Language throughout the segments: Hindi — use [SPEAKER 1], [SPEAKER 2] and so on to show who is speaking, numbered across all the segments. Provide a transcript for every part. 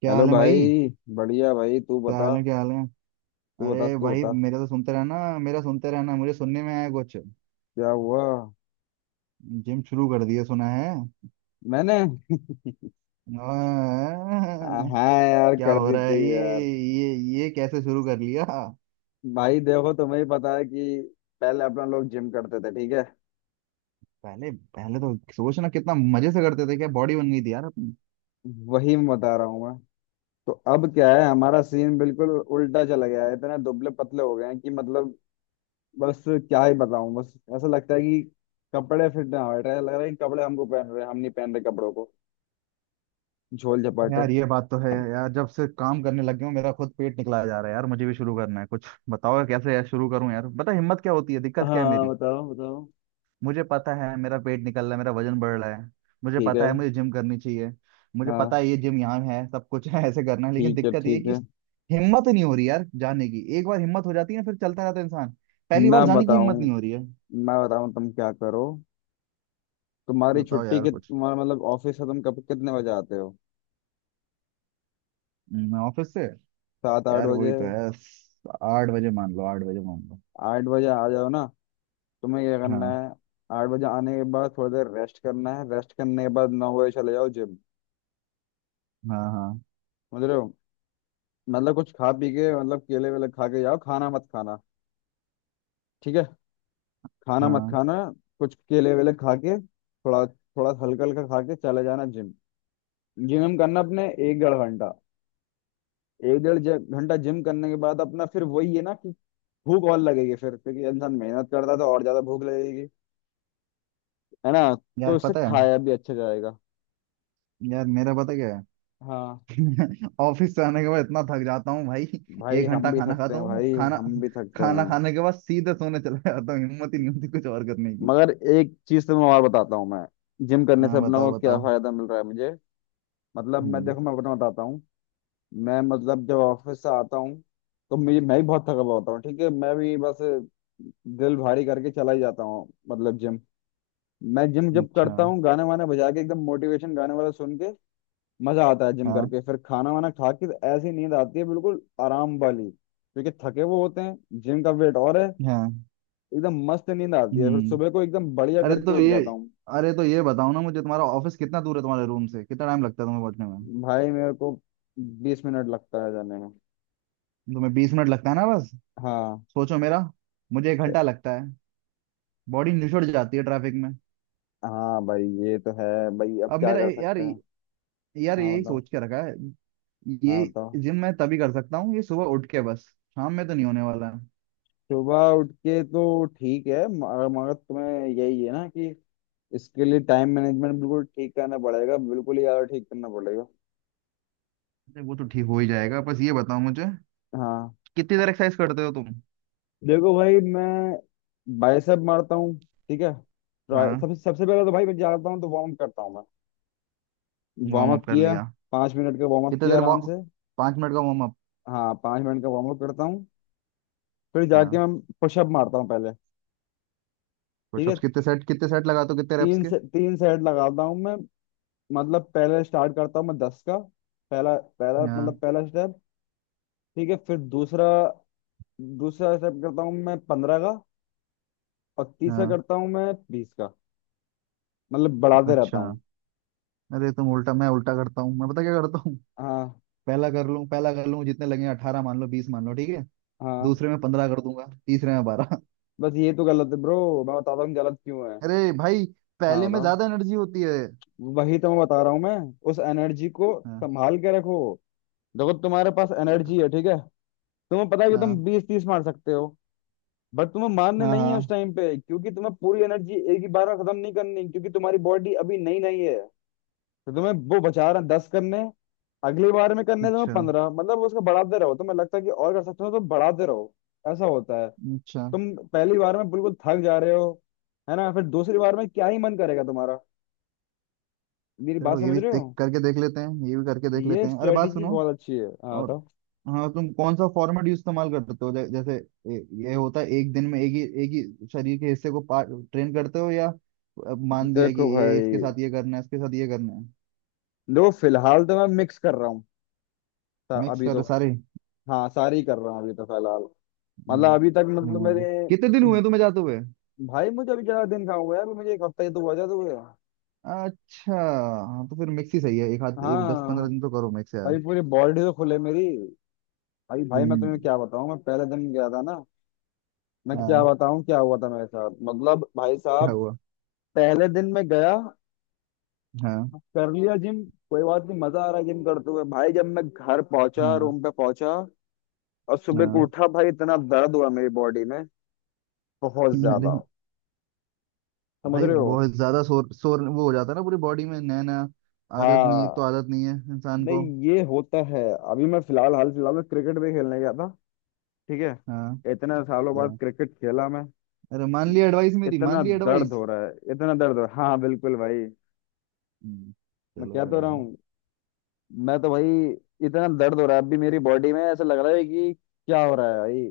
[SPEAKER 1] क्या
[SPEAKER 2] हेलो
[SPEAKER 1] हाल है भाई।
[SPEAKER 2] भाई। बढ़िया भाई तू
[SPEAKER 1] क्या
[SPEAKER 2] बता।
[SPEAKER 1] हाल है क्या हाल है।
[SPEAKER 2] तू बता
[SPEAKER 1] अरे
[SPEAKER 2] तू
[SPEAKER 1] भाई
[SPEAKER 2] बता।
[SPEAKER 1] मेरा तो सुनते रहना। मेरा सुनते रहना, मुझे सुनने में आया कुछ
[SPEAKER 2] क्या हुआ?
[SPEAKER 1] जिम शुरू कर दिया सुना है।
[SPEAKER 2] मैंने।
[SPEAKER 1] आह,
[SPEAKER 2] हाँ यार
[SPEAKER 1] क्या
[SPEAKER 2] कर
[SPEAKER 1] हो
[SPEAKER 2] दी
[SPEAKER 1] रहा है
[SPEAKER 2] थी
[SPEAKER 1] ये।
[SPEAKER 2] यार।
[SPEAKER 1] ये ये कैसे शुरू कर लिया।
[SPEAKER 2] भाई देखो, तुम्हें ही पता है कि पहले अपना लोग जिम करते थे, ठीक है।
[SPEAKER 1] पहले पहले तो सोचना कितना मजे से करते थे, क्या बॉडी बन गई थी यार अपनी।
[SPEAKER 2] वही मैं बता रहा हूँ मैं। तो अब क्या है, हमारा सीन बिल्कुल उल्टा चला गया है, इतने दुबले पतले हो गए हैं कि मतलब बस क्या ही बताऊं, बस ऐसा लगता है कि कपड़े फिट ना हो रहे हैं। लग रहा है कि कपड़े हमको पहन रहे हैं, हम नहीं पहन रहे कपड़ों को। झोल झपाटे।
[SPEAKER 1] यार ये बात तो है यार, जब से काम करने लग गया हूं मेरा खुद पेट निकला जा रहा है यार। मुझे भी शुरू करना है, कुछ बताओ यार, कैसे यार शुरू करूं यार, बता हिम्मत क्या होती है, दिक्कत क्या है
[SPEAKER 2] हाँ
[SPEAKER 1] मेरी।
[SPEAKER 2] बताओ बताओ।
[SPEAKER 1] मुझे पता है मेरा पेट निकल रहा है, मेरा वजन बढ़ रहा है। मुझे
[SPEAKER 2] ठीक है।
[SPEAKER 1] पता है मुझे जिम करनी चाहिए। मुझे पता
[SPEAKER 2] हाँ,
[SPEAKER 1] है ये जिम यहाँ है, सब कुछ है ऐसे करना है, लेकिन
[SPEAKER 2] ठीक है
[SPEAKER 1] दिक्कत ये है
[SPEAKER 2] ठीक
[SPEAKER 1] कि
[SPEAKER 2] है।
[SPEAKER 1] हिम्मत नहीं हो रही यार जाने की। एक बार हिम्मत हो जाती है फिर चलता रहता है इंसान। पहली
[SPEAKER 2] मैं
[SPEAKER 1] बार जाने की हिम्मत
[SPEAKER 2] बताऊं,
[SPEAKER 1] नहीं हो रही है।
[SPEAKER 2] मैं बताऊं तुम क्या करो। तुम्हारी
[SPEAKER 1] बताओ
[SPEAKER 2] छुट्टी
[SPEAKER 1] यार
[SPEAKER 2] कित
[SPEAKER 1] कुछ।
[SPEAKER 2] तुम्हारा मतलब ऑफिस से तुम कब कितने बजे आते हो?
[SPEAKER 1] ऑफिस से
[SPEAKER 2] सात आठ
[SPEAKER 1] यार वही
[SPEAKER 2] बजे
[SPEAKER 1] तो है। 8 बजे मान लो, 8 बजे मान लो।
[SPEAKER 2] 8 बजे आ जाओ ना। तुम्हें क्या करना
[SPEAKER 1] हाँ
[SPEAKER 2] है? 8 बजे आने के बाद थोड़ी देर रेस्ट करना है, रेस्ट करने के बाद 9 बजे चले जाओ जिम।
[SPEAKER 1] हाँ हाँ।
[SPEAKER 2] समझ रहे हो? मतलब कुछ खा पी के, मतलब केले वेले खा के जाओ, खाना मत खाना। ठीक है। खाना मत
[SPEAKER 1] हाँ
[SPEAKER 2] खाना। कुछ केले वेले खा के थोड़ा, थोड़ा हल्का हल्का खा के चले जाना जिम। जिम करना अपने एक डेढ़ घंटा। एक डेढ़ घंटा जिम करने के बाद अपना फिर वही है ना, भूख और लगेगी फिर, क्योंकि इंसान मेहनत करता है तो और ज्यादा भूख लगेगी, है ना। तो
[SPEAKER 1] यार
[SPEAKER 2] इससे
[SPEAKER 1] पता है।
[SPEAKER 2] खाया भी अच्छा जाएगा।
[SPEAKER 1] यार मेरा पता क्या है।
[SPEAKER 2] हाँ
[SPEAKER 1] ऑफिस से आने के बाद इतना थक जाता हूँ भाई।
[SPEAKER 2] भाई
[SPEAKER 1] एक
[SPEAKER 2] हम
[SPEAKER 1] घंटा
[SPEAKER 2] भी
[SPEAKER 1] खाना
[SPEAKER 2] थकते
[SPEAKER 1] खाता
[SPEAKER 2] हैं
[SPEAKER 1] हूँ।
[SPEAKER 2] भाई,
[SPEAKER 1] खाना
[SPEAKER 2] हम भी थकते
[SPEAKER 1] खाना
[SPEAKER 2] हैं।
[SPEAKER 1] खाने के बाद सीधे सोने चला जाता हूँ, हिम्मत ही नहीं होती कुछ और करने की।
[SPEAKER 2] मगर एक चीज तो मैं और बताता हूँ मैं। जिम करने से
[SPEAKER 1] हाँ
[SPEAKER 2] अपना को
[SPEAKER 1] बताओ
[SPEAKER 2] क्या
[SPEAKER 1] बताओ।
[SPEAKER 2] फायदा मिल रहा है मुझे, मतलब मैं
[SPEAKER 1] हम्म।
[SPEAKER 2] देखो मैं अपना बताता हूँ। मैं मतलब जब ऑफिस से आता हूँ तो मुझे, मैं भी बहुत थका हुआ होता हूँ, ठीक है। मैं भी बस दिल भारी करके चला ही जाता हूँ, मतलब जिम। मैं जिम जब
[SPEAKER 1] अच्छा।
[SPEAKER 2] करता हूँ, गाने वाने बजा के एकदम मोटिवेशन गाने वाला सुन के, मजा आता है जिम
[SPEAKER 1] हाँ
[SPEAKER 2] करके। फिर खाना वाना खा के ऐसी नींद आती है बिल्कुल आराम वाली, क्योंकि थके वो होते हैं, जिम का वेट और है।
[SPEAKER 1] हाँ।
[SPEAKER 2] एकदम मस्त नींद आती है, फिर
[SPEAKER 1] हम्म।
[SPEAKER 2] सुबह को एकदम बढ़िया
[SPEAKER 1] अरे
[SPEAKER 2] करके
[SPEAKER 1] तो
[SPEAKER 2] उठ
[SPEAKER 1] ये
[SPEAKER 2] जाता हूँ।
[SPEAKER 1] अरे तो ये बताओ ना मुझे, तुम्हारा ऑफिस कितना दूर है तुम्हारे रूम से, कितना टाइम लगता है तुम्हें पहुंचने में।
[SPEAKER 2] भाई मेरे को 20 मिनट लगता है जाने में।
[SPEAKER 1] तुम्हें 20 मिनट लगता है ना बस।
[SPEAKER 2] हाँ।
[SPEAKER 1] सोचो मेरा, मुझे 1 घंटा लगता है। बॉडी निचुड़ जाती है ट्रैफिक में।
[SPEAKER 2] हाँ भाई ये तो है। भाई अब
[SPEAKER 1] अब
[SPEAKER 2] क्या
[SPEAKER 1] मेरा
[SPEAKER 2] कर
[SPEAKER 1] यार,
[SPEAKER 2] सकते हैं?
[SPEAKER 1] यार
[SPEAKER 2] हाँ
[SPEAKER 1] यही
[SPEAKER 2] बताओ।
[SPEAKER 1] सोच के रखा है
[SPEAKER 2] हाँ
[SPEAKER 1] ये,
[SPEAKER 2] बताओ।
[SPEAKER 1] जिम मैं तभी कर सकता हूँ ये, सुबह उठ के बस। शाम में तो नहीं होने वाला।
[SPEAKER 2] सुबह उठ के तो ठीक है, मगर मगर तुम्हें यही है ना कि इसके लिए टाइम मैनेजमेंट बिल्कुल ठीक करना पड़ेगा, बिल्कुल ही ज्यादा ठीक करना पड़ेगा।
[SPEAKER 1] अरे वो तो ठीक हो ही जाएगा, बस ये बताओ मुझे,
[SPEAKER 2] हाँ।
[SPEAKER 1] कितनी देर एक्सरसाइज करते हो तुम।
[SPEAKER 2] देखो भाई मैं बाइसेप मारता हूँ, ठीक है। ट्राई
[SPEAKER 1] हाँ
[SPEAKER 2] सबसे सबसे पहले तो भाई मैं जाता हूँ तो वार्म अप करता हूँ मैं। वार्म
[SPEAKER 1] वार्म
[SPEAKER 2] अप
[SPEAKER 1] अप कर
[SPEAKER 2] किया।
[SPEAKER 1] लिया।
[SPEAKER 2] 5 मिनट का वार्म अप
[SPEAKER 1] कितने
[SPEAKER 2] किया
[SPEAKER 1] देर
[SPEAKER 2] आराम
[SPEAKER 1] वार्म,
[SPEAKER 2] से।
[SPEAKER 1] 5 मिनट का वार्म अप।
[SPEAKER 2] हाँ, पाँच मिनट का वार्म अप करता हूँ, फिर जाके
[SPEAKER 1] हाँ
[SPEAKER 2] मैं पुशअप मारता हूँ पहले। ठीक है।
[SPEAKER 1] पुशअप्स कितने सेट, कितने सेट लगाते हो, कितने रेप्स
[SPEAKER 2] तीन
[SPEAKER 1] के।
[SPEAKER 2] से तीन सेट लगाता हूँ मैं। मतलब पहले स्टार्ट करता हूँ मैं 10 का, पहला पहला
[SPEAKER 1] हाँ
[SPEAKER 2] मतलब पहला स्टेप। ठीक है, फिर दूसरा, दूसरा स्टेप करता हूँ मैं 15 का, और तीसरा
[SPEAKER 1] हाँ।
[SPEAKER 2] करता हूँ मैं 20 का, मतलब बढ़ाते रहता
[SPEAKER 1] अच्छा।
[SPEAKER 2] हूँ।
[SPEAKER 1] अरे तुम उल्टा, मैं उल्टा करता हूँ, मैं पता क्या करता हूँ,
[SPEAKER 2] हाँ।
[SPEAKER 1] पहला कर लूँ, पहला कर लूँ जितने लगे, 18 मान लो, 20 मान लो, ठीक है।
[SPEAKER 2] हाँ,
[SPEAKER 1] दूसरे में 15 कर दूंगा, तीसरे में 12।
[SPEAKER 2] बस ये तो गलत है ब्रो, मैं बताता हूँ गलत क्यों है।
[SPEAKER 1] अरे भाई
[SPEAKER 2] हाँ
[SPEAKER 1] पहले में
[SPEAKER 2] बताओ।
[SPEAKER 1] ज्यादा एनर्जी होती है।
[SPEAKER 2] वही तो मैं बता रहा हूँ मैं। उस एनर्जी को
[SPEAKER 1] हाँ।
[SPEAKER 2] संभाल के रखो। देखो तुम्हारे पास
[SPEAKER 1] अरे प-
[SPEAKER 2] एनर्जी है, ठीक है। तुम्हें पता है कि तुम
[SPEAKER 1] हाँ
[SPEAKER 2] 20 30 मार सकते हो, बट तुम्हें मारने
[SPEAKER 1] हाँ
[SPEAKER 2] नहीं है उस
[SPEAKER 1] हाँ।
[SPEAKER 2] टाइम पे, क्योंकि तुम्हें पूरी एनर्जी एक ही बार में खत्म नहीं करनी, क्योंकि तुम्हारी बॉडी अभी नई नई है। तो तुम्हें वो बचा रहे 10 करने, अगली बार में करने तुम्हें
[SPEAKER 1] अच्छा
[SPEAKER 2] 15, मतलब उसको बढ़ाते रहो, तुम्हें लगता है कि और कर सकते हो तो बढ़ाते रहो। ऐसा होता है।
[SPEAKER 1] अच्छा।
[SPEAKER 2] तुम पहली बार में बिल्कुल थक जा रहे हो, है ना। फिर दूसरी बार में क्या ही मन करेगा तुम्हारा? मेरी बात
[SPEAKER 1] चलो ये
[SPEAKER 2] समझ
[SPEAKER 1] भी
[SPEAKER 2] रहे
[SPEAKER 1] देख
[SPEAKER 2] हो?
[SPEAKER 1] करके देख लेते हैं, ये भी करके देख
[SPEAKER 2] ये
[SPEAKER 1] लेते हैं। अरे बात
[SPEAKER 2] स्ट्रेटेजी
[SPEAKER 1] सुनो
[SPEAKER 2] बहुत अच्छी है। हाँ
[SPEAKER 1] और,
[SPEAKER 2] बताओ।
[SPEAKER 1] हाँ तुम कौन सा फॉर्मेट यूज इस्तेमाल करते हो, जैसे ये होता है एक दिन में एक ही, एक ही शरीर के हिस्से को ट्रेन करते हो, या अब मान लिया कि
[SPEAKER 2] देखो
[SPEAKER 1] ये
[SPEAKER 2] भाई,
[SPEAKER 1] इसके साथ ये करना है, इसके साथ ये करना है।
[SPEAKER 2] देखो फिलहाल तो मैं मिक्स कर रहा हूँ।
[SPEAKER 1] मिक्स
[SPEAKER 2] अभी तो।
[SPEAKER 1] कर सारे।
[SPEAKER 2] हाँ सारी कर रहा हूँ अभी तो फिलहाल। मतलब
[SPEAKER 1] हम्म,
[SPEAKER 2] अभी तक मतलब
[SPEAKER 1] हाँ।
[SPEAKER 2] मेरे।
[SPEAKER 1] कितने दिन हुए तुम्हें जाते हुए।
[SPEAKER 2] भाई मुझे अभी ज्यादा दिन कहाँ हुआ यार, मुझे एक हफ्ता ही तो हुआ, ज्यादा हुआ।
[SPEAKER 1] अच्छा हाँ तो फिर मिक्स ही सही है, एक हाथ एक दस
[SPEAKER 2] हाँ।
[SPEAKER 1] पंद्रह दिन तो करो मिक्स यार।
[SPEAKER 2] भाई पूरी बॉडी तो खुले मेरी। अभी भाई मैं
[SPEAKER 1] हम्म।
[SPEAKER 2] तुम्हें क्या बताऊँ, मैं पहले दिन गया था ना, मैं क्या
[SPEAKER 1] हाँ
[SPEAKER 2] बताऊँ क्या हुआ था मेरे साथ, मतलब भाई
[SPEAKER 1] क्या
[SPEAKER 2] साहब।
[SPEAKER 1] हुआ।
[SPEAKER 2] पहले दिन मैं गया,
[SPEAKER 1] हाँ
[SPEAKER 2] कर लिया जिम, कोई बात नहीं, मजा आ रहा है जिम करते हुए। भाई जब मैं घर पहुंचा,
[SPEAKER 1] हाँ
[SPEAKER 2] रूम पे पहुंचा, और सुबह को
[SPEAKER 1] हाँ।
[SPEAKER 2] उठा, भाई इतना दर्द हुआ मेरी बॉडी में, बहुत
[SPEAKER 1] अरे
[SPEAKER 2] ज्यादा। समझ
[SPEAKER 1] भाई
[SPEAKER 2] रहे हो?
[SPEAKER 1] बहुत ज्यादा शोर शोर वो हो जाता है ना पूरी बॉडी में, नया नया आदत नहीं है, एक तो
[SPEAKER 2] हाँ।
[SPEAKER 1] आदत नहीं है इंसान को।
[SPEAKER 2] नहीं, ये होता है। अभी मैं फिलहाल, हाल फिलहाल में क्रिकेट भी खेलने गया था, ठीक है।
[SPEAKER 1] हाँ
[SPEAKER 2] इतने सालों बाद
[SPEAKER 1] हाँ।
[SPEAKER 2] क्रिकेट खेला मैं।
[SPEAKER 1] अरे मान ली एडवाइस मेरी, मान
[SPEAKER 2] इतना
[SPEAKER 1] ली
[SPEAKER 2] दर्द
[SPEAKER 1] एडवाइस।
[SPEAKER 2] हो रहा है, इतना दर्द हो रहा है हाँ, बिल्कुल भाई।
[SPEAKER 1] हम्म,
[SPEAKER 2] मैं
[SPEAKER 1] चलो
[SPEAKER 2] कह तो रहा
[SPEAKER 1] बढ़िया।
[SPEAKER 2] हूँ मैं तो भाई, इतना दर्द हो रहा है अभी मेरी बॉडी में, ऐसा लग रहा है कि क्या हो रहा है भाई।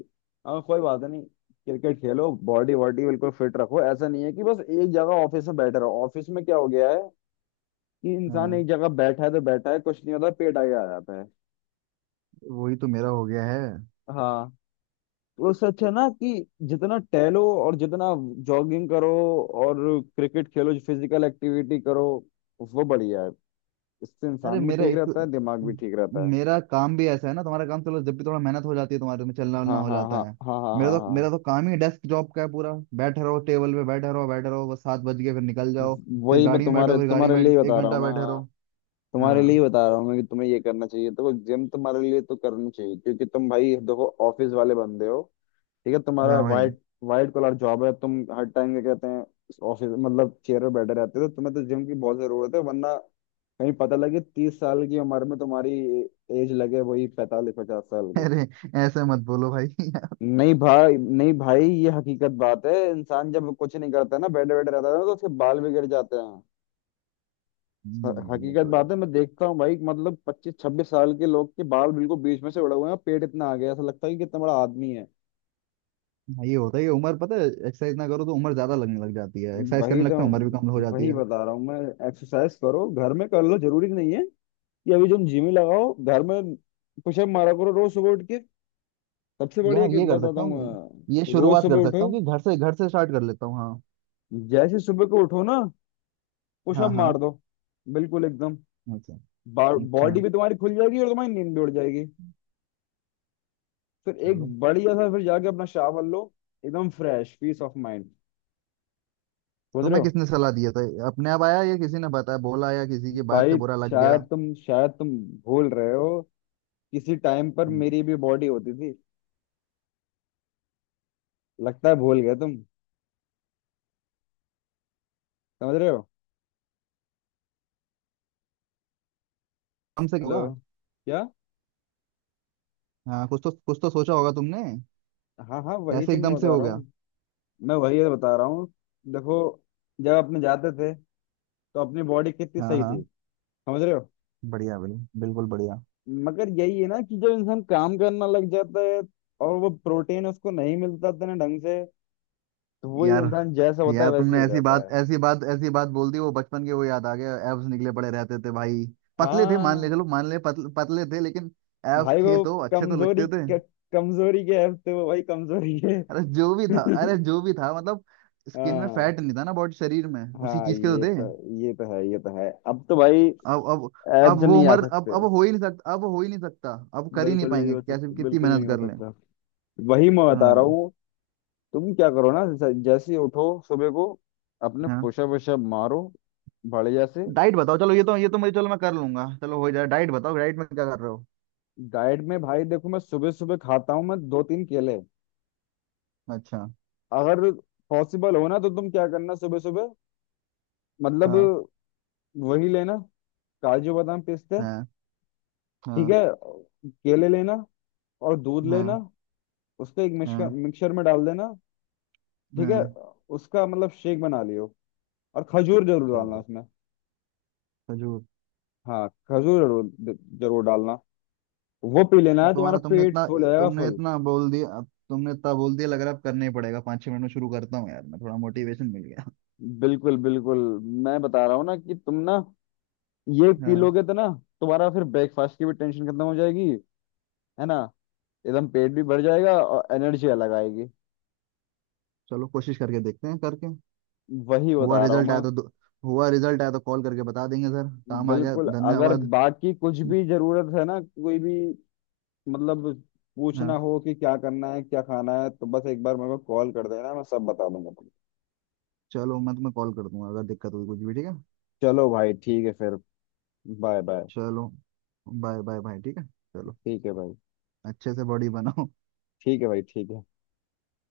[SPEAKER 2] हाँ कोई बात नहीं, क्रिकेट खेलो, बॉडी वॉडी बिल्कुल फिट रखो। ऐसा नहीं है कि बस एक जगह ऑफिस में बैठे रहो। ऑफिस में क्या हो गया है कि इंसान एक
[SPEAKER 1] हाँ
[SPEAKER 2] जगह बैठा है तो बैठा है, कुछ नहीं होता, पेट आगे आ जाता है।
[SPEAKER 1] वही तो मेरा हो गया है।
[SPEAKER 2] हाँ। तो उससे अच्छा ना कि जितना टहलो और जितना जॉगिंग करो और क्रिकेट खेलो, फिजिकल एक्टिविटी करो, वो बढ़िया है। इससे
[SPEAKER 1] अरे
[SPEAKER 2] इंसान भी
[SPEAKER 1] मेरा
[SPEAKER 2] ठीक
[SPEAKER 1] एक,
[SPEAKER 2] रहता है, दिमाग भी ठीक रहता है।
[SPEAKER 1] मेरा काम भी ऐसा है ना, तुम्हारा काम चलो, जब भी थोड़ा मेहनत हो जाती है तुम्हारे में, चलना
[SPEAKER 2] हाँ
[SPEAKER 1] वलना हो
[SPEAKER 2] हाँ
[SPEAKER 1] जाता
[SPEAKER 2] हाँ हाँ
[SPEAKER 1] है।
[SPEAKER 2] हाँ हाँ
[SPEAKER 1] मेरा तो
[SPEAKER 2] हाँ।
[SPEAKER 1] मेरा तो काम ही डेस्क जॉब का है पूरा। बैठे रहो टेबल पे, बैठे रहो बैठे रहो, बस 7 बज गए फिर निकल जाओ। फिर
[SPEAKER 2] वही मैं
[SPEAKER 1] गाड़ी में
[SPEAKER 2] तुम्हारे
[SPEAKER 1] बैठो, फिर गाड़ी
[SPEAKER 2] तुम्हारे
[SPEAKER 1] में
[SPEAKER 2] लिए
[SPEAKER 1] बैठ
[SPEAKER 2] ही
[SPEAKER 1] के एक
[SPEAKER 2] बता रहा हूँ
[SPEAKER 1] घंटा
[SPEAKER 2] मैं।
[SPEAKER 1] बैठे
[SPEAKER 2] हाँ,
[SPEAKER 1] रहो।
[SPEAKER 2] तुम्हारे लिए ही
[SPEAKER 1] हाँ
[SPEAKER 2] बता रहा हूँ मैं कि तुम्हें ये करना चाहिए। देखो जिम तुम्हारे लिए तो करनी चाहिए, क्योंकि तुम भाई देखो ऑफिस वाले बंदे हो, ठीक है। तुम्हारा
[SPEAKER 1] हाँ भाई।
[SPEAKER 2] वाइट, वाइट कॉलर जॉब है। तुम हर टाइम क्या कहते हैं, ऑफिस मतलब चेयर पे बैठे रहते हो, तो तुम्हें तो जिम की बहुत जरूरत है, वरना कहीं पता लगे 30 साल की उम्र में तुम्हारी एज लगे वही 45 50 साल की।
[SPEAKER 1] अरे ऐसे मत बोलो भाई।
[SPEAKER 2] नहीं भाई नहीं भाई, ये हकीकत बात है। इंसान जब कुछ नहीं करता ना, बैठे बैठे रहता है ना, तो उसके बाल भी गिर जाते हैं।
[SPEAKER 1] वो
[SPEAKER 2] हकीकत
[SPEAKER 1] तो है।
[SPEAKER 2] बात है, मैं देखता हूँ भाई, मतलब 25 26 साल के लोग के बाल बिल्कुल बीच में से उड़े हुए हैं, पेट इतना आ गया है, ऐसा लगता है कि कितना बड़ा आदमी है।
[SPEAKER 1] हाँ, ये होता है कि उम्र पता है, एक्सरसाइज ना करो तो उम्र ज्यादा लगने लग जाती है, एक्सरसाइज
[SPEAKER 2] वही
[SPEAKER 1] करने
[SPEAKER 2] तो,
[SPEAKER 1] लगता है उम्र भी कम हो जाती
[SPEAKER 2] वही
[SPEAKER 1] है।
[SPEAKER 2] बता रहा हूँ मैं। एक्सरसाइज करो घर में कर लो, जरूरी नहीं है कि अभी तुम जिम ही लगाओ। घर में पुशअप मारा करो रोज सुबह उठ के। सबसे बढ़िया
[SPEAKER 1] यार
[SPEAKER 2] कि
[SPEAKER 1] ये कर
[SPEAKER 2] बताता
[SPEAKER 1] सकता
[SPEAKER 2] हूँ
[SPEAKER 1] हूँ, ये
[SPEAKER 2] मैं, रोज
[SPEAKER 1] शुरुआत
[SPEAKER 2] सुबह
[SPEAKER 1] कर
[SPEAKER 2] उठो,
[SPEAKER 1] सकता हूँ कि घर से, घर से स्टार्ट कर लेता हूँ। हाँ
[SPEAKER 2] जैसे सुबह को उठो ना,
[SPEAKER 1] हाँ
[SPEAKER 2] पुशअप
[SPEAKER 1] हाँ।
[SPEAKER 2] मार दो बिल्कुल एकदम।
[SPEAKER 1] अच्छा अच्छा।
[SPEAKER 2] बॉडी भी तुम्हारी खुल जाएगी और तुम्हारी नींद भी उड़ जाएगी। फिर एक
[SPEAKER 1] चलो
[SPEAKER 2] बढ़िया सा, फिर जाके अपना शावर लो, एकदम फ्रेश, पीस ऑफ माइंड। समझ रहे
[SPEAKER 1] तुम्हें
[SPEAKER 2] हो?
[SPEAKER 1] किसने सलाह दिया था, अपने आप आया या किसी ने बताया बोला या किसी की बात से
[SPEAKER 2] भाई
[SPEAKER 1] बुरा लग गया।
[SPEAKER 2] शायद तुम भूल रहे हो, किसी टाइम पर
[SPEAKER 1] हम्म,
[SPEAKER 2] मेरी भी बॉडी होती थी। लगता है भूल गए तुम। समझ रहे हो?
[SPEAKER 1] एकदम से
[SPEAKER 2] हेलो?
[SPEAKER 1] होगा।
[SPEAKER 2] क्या?
[SPEAKER 1] हाँ कुछ तो सोचा होगा तुमने,
[SPEAKER 2] हाँ हाँ वही
[SPEAKER 1] कैसे
[SPEAKER 2] तो मैं
[SPEAKER 1] एकदम से
[SPEAKER 2] बता
[SPEAKER 1] हो
[SPEAKER 2] रहा
[SPEAKER 1] गया।
[SPEAKER 2] हूँ, मैं वही तो बता रहा हूँ। देखो जब अपने जाते थे, तो अपनी बॉडी कितनी
[SPEAKER 1] हाँ
[SPEAKER 2] सही थी।
[SPEAKER 1] हाँ
[SPEAKER 2] समझ रहे हो?
[SPEAKER 1] बढ़िया बढ़िया बिल्कुल बढ़िया।
[SPEAKER 2] मगर यही है ना कि जब इंसान काम करना लग जाता है और वो प्रोटीन उसको नहीं मिलता इतने ढंग से, तो वही
[SPEAKER 1] यार
[SPEAKER 2] इंसान जैसा होता है
[SPEAKER 1] यार
[SPEAKER 2] वैसे
[SPEAKER 1] तुमने
[SPEAKER 2] ही हो
[SPEAKER 1] ऐसी
[SPEAKER 2] जाता
[SPEAKER 1] बात,
[SPEAKER 2] है।
[SPEAKER 1] ऐसी बात ऐसी बात बोल दी, वो बचपन के वो याद आ गया, एब्स निकले पड़े रहते थे भाई। पतले थे मान ले,
[SPEAKER 2] हाँ
[SPEAKER 1] चलो मान ले, पतले पतले थे लेकिन एब्स
[SPEAKER 2] भाई वो
[SPEAKER 1] थे तो अच्छे तो
[SPEAKER 2] कमजोरी
[SPEAKER 1] लगते थे।
[SPEAKER 2] कमजोरी के हफ्ते वो भाई कमजोरी है।
[SPEAKER 1] अरे जो भी था, अरे जो भी था मतलब स्किन में
[SPEAKER 2] हाँ
[SPEAKER 1] फैट नहीं था ना बॉडी, शरीर में उसी
[SPEAKER 2] हाँ
[SPEAKER 1] चीज के तो
[SPEAKER 2] ये
[SPEAKER 1] थे।
[SPEAKER 2] तो, ये तो है, ये तो है अब तो भाई,
[SPEAKER 1] अब अब
[SPEAKER 2] एब्स
[SPEAKER 1] वो
[SPEAKER 2] नहीं आ
[SPEAKER 1] उम्र, अब
[SPEAKER 2] सकते।
[SPEAKER 1] अब हो ही नहीं सकता, अब हो ही नहीं सकता। अब कर ही नहीं
[SPEAKER 2] बिल्कुल नहीं
[SPEAKER 1] पाएंगे
[SPEAKER 2] हो
[SPEAKER 1] कैसे भी,
[SPEAKER 2] सकते,
[SPEAKER 1] कितनी
[SPEAKER 2] बिल्कुल नहीं
[SPEAKER 1] मेहनत
[SPEAKER 2] हो
[SPEAKER 1] कर लें।
[SPEAKER 2] सकता। वही मैं बता रहा
[SPEAKER 1] हाँ
[SPEAKER 2] हूँ। तुम क्या करो ना, जैसे जैसे ही उठो सुबह को, अपने
[SPEAKER 1] हाँ।
[SPEAKER 2] पुशअप वुशअप मारो बढ़िया से।
[SPEAKER 1] डाइट बताओ, चलो ये तो मुझे, चलो मैं कर लूंगा, चलो हो जाए, डाइट बताओ, डाइट में क्या कर रहे हो।
[SPEAKER 2] डाइट में भाई देखो, मैं सुबह सुबह खाता हूँ मैं दो तीन केले।
[SPEAKER 1] अच्छा
[SPEAKER 2] अगर पॉसिबल हो ना, तो तुम क्या करना सुबह सुबह, मतलब
[SPEAKER 1] हाँ
[SPEAKER 2] वही लेना, काजू बादाम पिस्ते,
[SPEAKER 1] हाँ
[SPEAKER 2] ठीक
[SPEAKER 1] हाँ
[SPEAKER 2] है, केले लेना और दूध लेना,
[SPEAKER 1] हाँ
[SPEAKER 2] उसको एक मिक्सचर
[SPEAKER 1] हाँ
[SPEAKER 2] मिक्सचर में डाल देना, ठीक है,
[SPEAKER 1] हाँ।
[SPEAKER 2] उसका मतलब शेक बना लियो। और खजूर जरूर डालना
[SPEAKER 1] चलो
[SPEAKER 2] उसमें।
[SPEAKER 1] खजूर।
[SPEAKER 2] हाँ खजूर जरूर, जरूर डालना। वो पी लेना
[SPEAKER 1] अब
[SPEAKER 2] है, तुम्हारा
[SPEAKER 1] तुम्हारा तुमने
[SPEAKER 2] पेट
[SPEAKER 1] इतना,
[SPEAKER 2] फुल हो जाएगा,
[SPEAKER 1] तुमने
[SPEAKER 2] फुल।
[SPEAKER 1] इतना बोल दिया, अब तुमने इतना बोल दिया, लग रहा है अब करना ही पड़ेगा। 5 6 मिनट में शुरू करता हूँ यार मैं, थोड़ा मोटिवेशन मिल गया।
[SPEAKER 2] बिल्कुल बिल्कुल, मैं बता रहा हूँ ना कि तुम ना ये पी
[SPEAKER 1] हाँ
[SPEAKER 2] लोगे तो ना तुम्हारा फिर ब्रेकफास्ट की भी टेंशन खत्म हो जाएगी, है ना। एकदम पेट भी भर जाएगा और एनर्जी अलग आएगी।
[SPEAKER 1] चलो कोशिश करके देखते हैं करके।
[SPEAKER 2] वही
[SPEAKER 1] हुआ
[SPEAKER 2] बता रहा हूँ
[SPEAKER 1] रिजल्ट
[SPEAKER 2] मैं।
[SPEAKER 1] आया तो दो- हुआ रिजल्ट आया तो कॉल करके बता देंगे सर, काम आ गया,
[SPEAKER 2] बिल्कुल, अगर
[SPEAKER 1] धन्यवाद।
[SPEAKER 2] बाकी कुछ भी जरूरत है ना, कोई भी मतलब पूछना
[SPEAKER 1] हाँ
[SPEAKER 2] हो कि क्या करना है क्या खाना है, तो बस एक बार मेरे को कॉल कर देना, मैं सब बता दूंगा तुमको।
[SPEAKER 1] चलो मैं तुम्हें कॉल कर दूंगा अगर दिक्कत हुई कुछ भी, ठीक है।
[SPEAKER 2] चलो भाई ठीक है फिर। Bye bye.
[SPEAKER 1] चलो बाय बाय बाय, ठीक है चलो।
[SPEAKER 2] ठीक है भाई
[SPEAKER 1] अच्छे से बॉडी बनाओ।
[SPEAKER 2] ठीक है भाई ठीक है।